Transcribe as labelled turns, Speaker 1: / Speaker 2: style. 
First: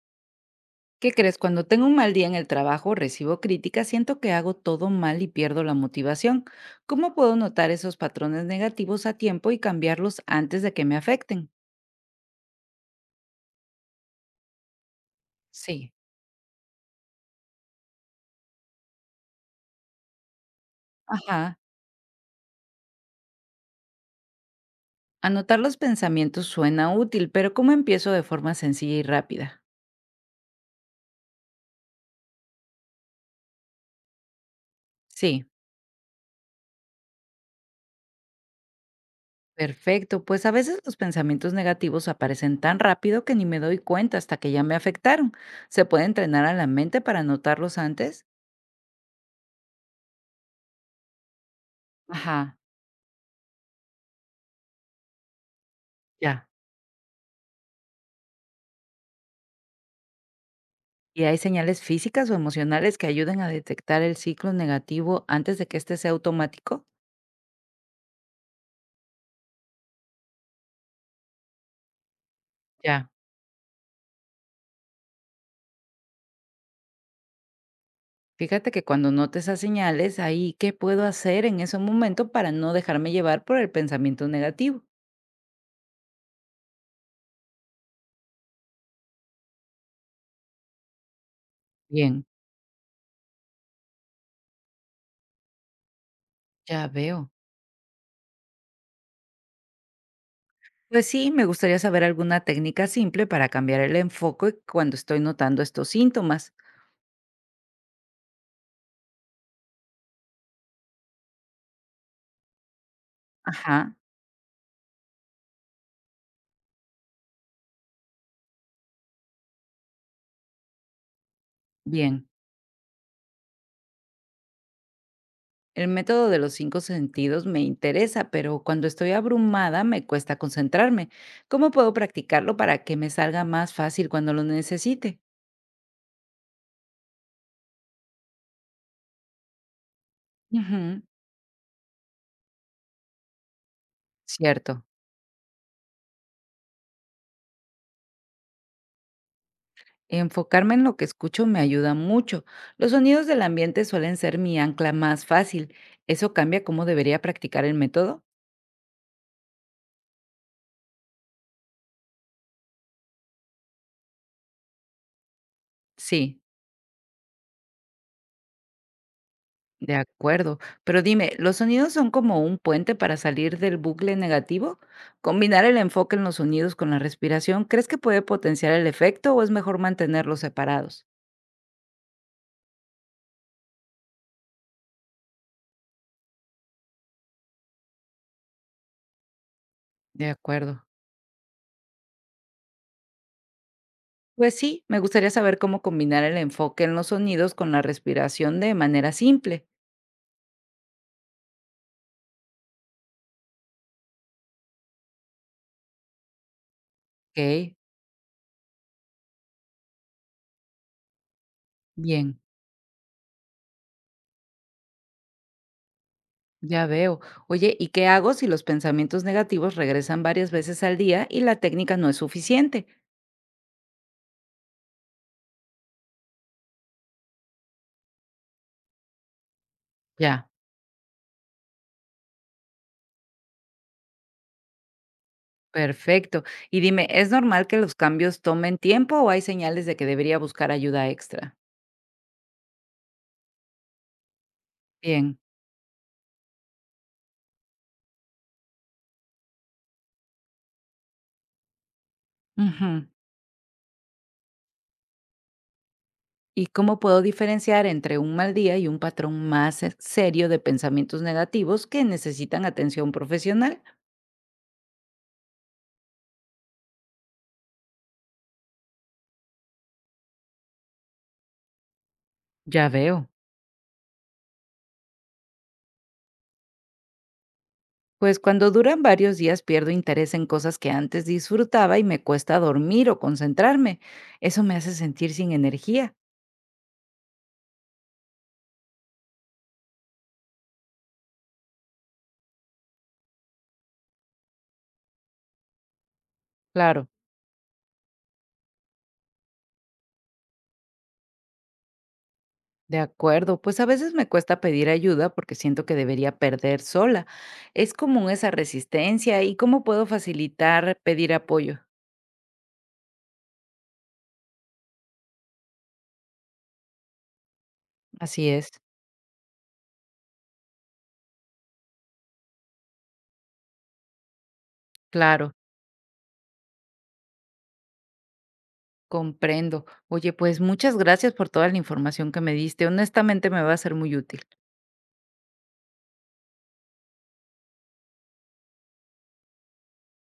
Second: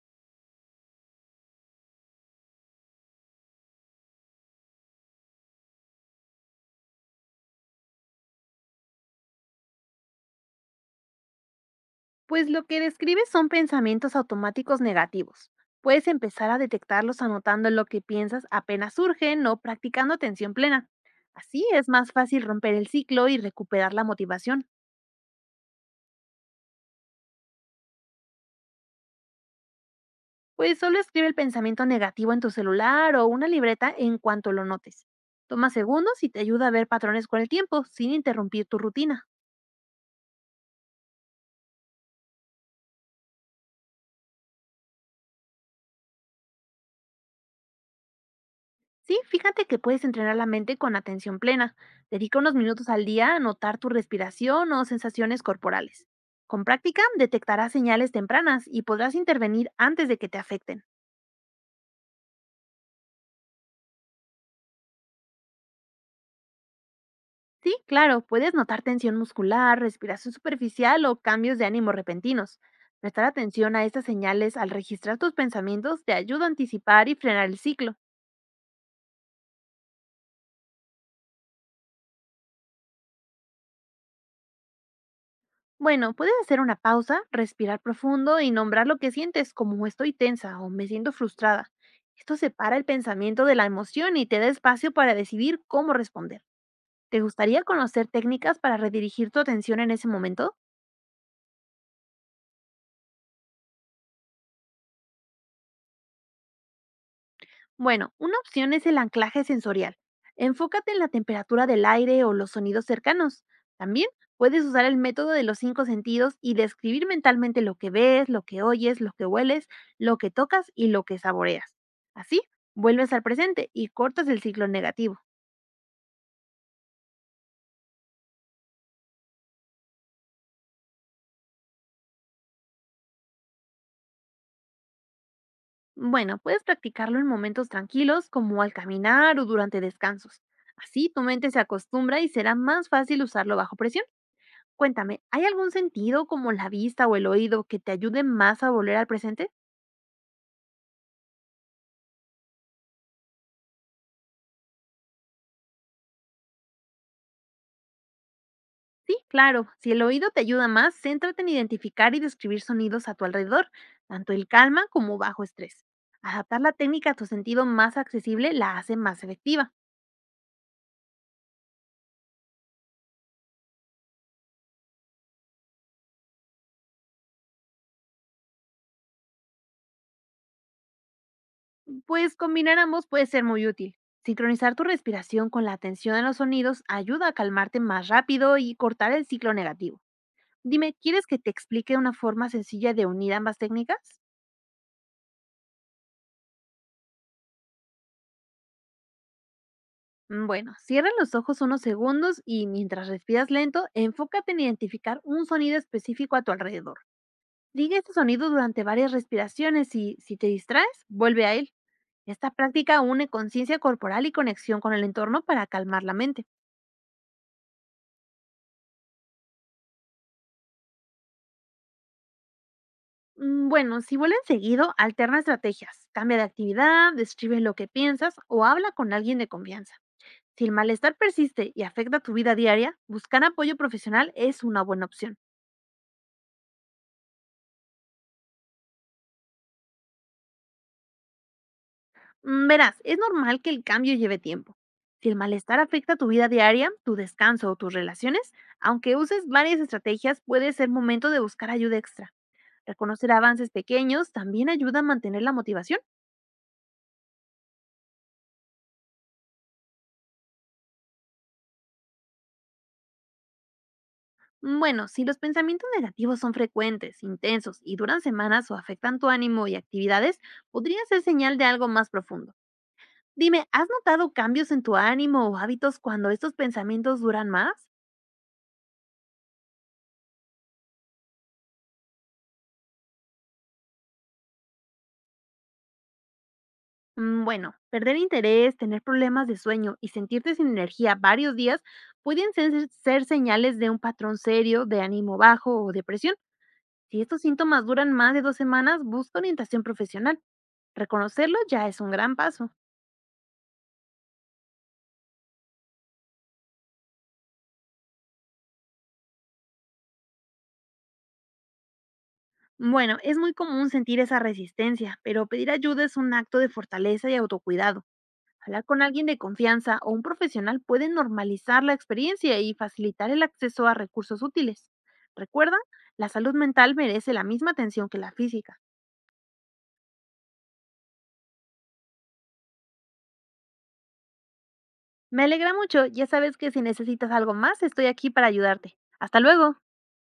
Speaker 1: ¿Qué crees? Cuando tengo un mal día en el trabajo, recibo críticas, siento que hago todo mal y pierdo la motivación. ¿Cómo puedo notar esos patrones negativos a tiempo y cambiarlos antes de que me afecten?
Speaker 2: Pues lo que describes son pensamientos automáticos negativos.
Speaker 1: Sí.
Speaker 2: Puedes empezar a detectarlos anotando lo que piensas apenas surgen o practicando atención plena.
Speaker 1: Ajá.
Speaker 2: Así es más fácil romper el ciclo y recuperar la motivación.
Speaker 1: Anotar los pensamientos suena útil, pero ¿cómo empiezo de forma sencilla y rápida?
Speaker 2: Pues solo escribe el pensamiento negativo en tu celular o una libreta en cuanto lo notes.
Speaker 1: Sí.
Speaker 2: Toma segundos y te ayuda a ver patrones con el tiempo, sin interrumpir tu rutina.
Speaker 1: Perfecto, pues a veces los pensamientos negativos aparecen tan rápido que ni me doy cuenta hasta que ya me afectaron. ¿Se puede entrenar a la mente para notarlos antes?
Speaker 2: Sí, fíjate que puedes entrenar la mente con atención plena. Dedica unos
Speaker 1: Ajá.
Speaker 2: minutos al día a notar tu respiración o sensaciones corporales.
Speaker 1: Ya.
Speaker 2: Con práctica detectarás señales tempranas y podrás intervenir antes de que te afecten.
Speaker 1: ¿Y hay señales físicas o emocionales que ayuden a detectar el ciclo negativo antes de que este sea automático?
Speaker 2: Sí, claro, puedes notar tensión muscular, respiración superficial o cambios de ánimo repentinos.
Speaker 1: Ya.
Speaker 2: Prestar atención a estas señales al registrar tus pensamientos te ayuda a anticipar y frenar el ciclo.
Speaker 1: Fíjate que cuando note esas señales, ahí, ¿qué puedo hacer en ese momento para no dejarme llevar por el pensamiento negativo?
Speaker 2: Bueno, puedes hacer una pausa, respirar profundo y nombrar lo que sientes, como estoy tensa o me siento frustrada.
Speaker 1: Bien,
Speaker 2: Esto separa el pensamiento de la emoción y te da espacio para decidir cómo responder.
Speaker 1: ya
Speaker 2: ¿Te
Speaker 1: veo.
Speaker 2: gustaría conocer técnicas para redirigir tu atención en ese momento?
Speaker 1: Pues sí, me gustaría saber alguna técnica simple para cambiar el enfoque cuando estoy notando estos síntomas.
Speaker 2: Bueno, una opción es el anclaje sensorial. Enfócate en la temperatura del aire o los sonidos cercanos.
Speaker 1: Ajá,
Speaker 2: También puedes usar el método de los 5 sentidos y describir mentalmente lo que ves, lo que oyes, lo que hueles, lo que tocas y lo que saboreas.
Speaker 1: bien.
Speaker 2: Así, vuelves al presente y cortas el ciclo negativo.
Speaker 1: El método de los cinco sentidos me interesa, pero cuando estoy abrumada me cuesta concentrarme. ¿Cómo puedo practicarlo para que me salga más fácil cuando lo necesite?
Speaker 2: Bueno, puedes practicarlo en momentos tranquilos como al caminar o durante descansos.
Speaker 1: Ujú.
Speaker 2: Así tu mente se acostumbra y será más fácil usarlo bajo presión.
Speaker 1: Cierto.
Speaker 2: Cuéntame, ¿hay algún sentido como la vista o el oído que te ayude más a volver al presente?
Speaker 1: Enfocarme en lo que escucho me ayuda mucho. Los sonidos del ambiente suelen ser mi ancla más fácil. ¿Eso cambia cómo debería practicar el método?
Speaker 2: Sí, claro, si el oído te ayuda más, céntrate en identificar y describir sonidos a tu alrededor, tanto el calma como bajo estrés.
Speaker 1: Sí.
Speaker 2: Adaptar la técnica a tu sentido más accesible la hace más efectiva,
Speaker 1: De acuerdo, pero dime, ¿los sonidos son como un puente para salir del bucle negativo? ¿Combinar el enfoque en los sonidos con la respiración, crees que puede potenciar el efecto o es mejor mantenerlos separados?
Speaker 2: pues combinar ambos puede ser muy útil. Sincronizar tu respiración con la atención a los sonidos ayuda a calmarte más rápido y cortar el ciclo negativo.
Speaker 1: De acuerdo.
Speaker 2: Dime, ¿quieres que te explique una forma sencilla de unir ambas técnicas?
Speaker 1: Pues sí, me gustaría saber cómo combinar el enfoque en los sonidos con la respiración de manera simple.
Speaker 2: Bueno, cierra los ojos unos segundos y mientras respiras lento, enfócate en identificar un sonido específico a tu alrededor.
Speaker 1: Ok,
Speaker 2: Sigue este sonido durante varias respiraciones y, si te distraes, vuelve a él.
Speaker 1: bien,
Speaker 2: Esta práctica une conciencia corporal y conexión con el entorno para calmar la mente.
Speaker 1: ya veo. Oye, ¿y qué hago si los pensamientos negativos regresan varias veces al día y la técnica no es suficiente?
Speaker 2: Bueno, si vuelven seguido, alterna estrategias. Cambia de actividad, describe lo que piensas o habla con alguien de confianza.
Speaker 1: Ya.
Speaker 2: Si el malestar persiste y afecta tu vida diaria, buscar apoyo profesional es una buena opción.
Speaker 1: Perfecto. Y dime, ¿es normal que los cambios tomen tiempo o hay señales de que debería buscar ayuda extra?
Speaker 2: Verás, es normal que el cambio lleve tiempo. Si el
Speaker 1: Bien.
Speaker 2: malestar afecta tu vida diaria, tu descanso o tus relaciones, aunque uses varias estrategias, puede ser momento de buscar ayuda extra.
Speaker 1: Ujú.
Speaker 2: Reconocer avances pequeños también ayuda a mantener la motivación.
Speaker 1: ¿Y cómo puedo diferenciar entre un mal día y un patrón más serio de pensamientos negativos que necesitan atención profesional?
Speaker 2: Bueno, si los pensamientos negativos son frecuentes, intensos y duran semanas o afectan tu ánimo y actividades, podría ser señal de algo más profundo.
Speaker 1: Ya veo.
Speaker 2: Dime, ¿has notado cambios en tu ánimo o hábitos cuando estos pensamientos duran más?
Speaker 1: Pues cuando duran varios días pierdo interés en cosas que antes disfrutaba y me cuesta dormir o concentrarme. Eso me hace sentir sin energía.
Speaker 2: Bueno, perder interés, tener problemas de sueño y sentirte sin energía varios días pueden ser señales de un patrón serio de ánimo bajo o depresión.
Speaker 1: Claro.
Speaker 2: Si estos síntomas duran más de 2 semanas, busca orientación profesional. Reconocerlo ya es un gran paso.
Speaker 1: De acuerdo, pues a veces me cuesta pedir ayuda porque siento que debería perder sola. Es común esa resistencia y cómo puedo facilitar pedir apoyo.
Speaker 2: Bueno, es muy común sentir esa resistencia, pero pedir ayuda es un acto de fortaleza y autocuidado.
Speaker 1: Así es.
Speaker 2: Hablar con alguien de confianza o un profesional puede normalizar la experiencia y facilitar el acceso a recursos útiles.
Speaker 1: Claro,
Speaker 2: Recuerda, la salud mental merece la misma atención que la física.
Speaker 1: comprendo. Oye, pues muchas gracias por toda la información que me diste. Honestamente me va a ser muy útil.
Speaker 2: Me alegra mucho, ya sabes que si necesitas algo más, estoy aquí para ayudarte. Hasta luego.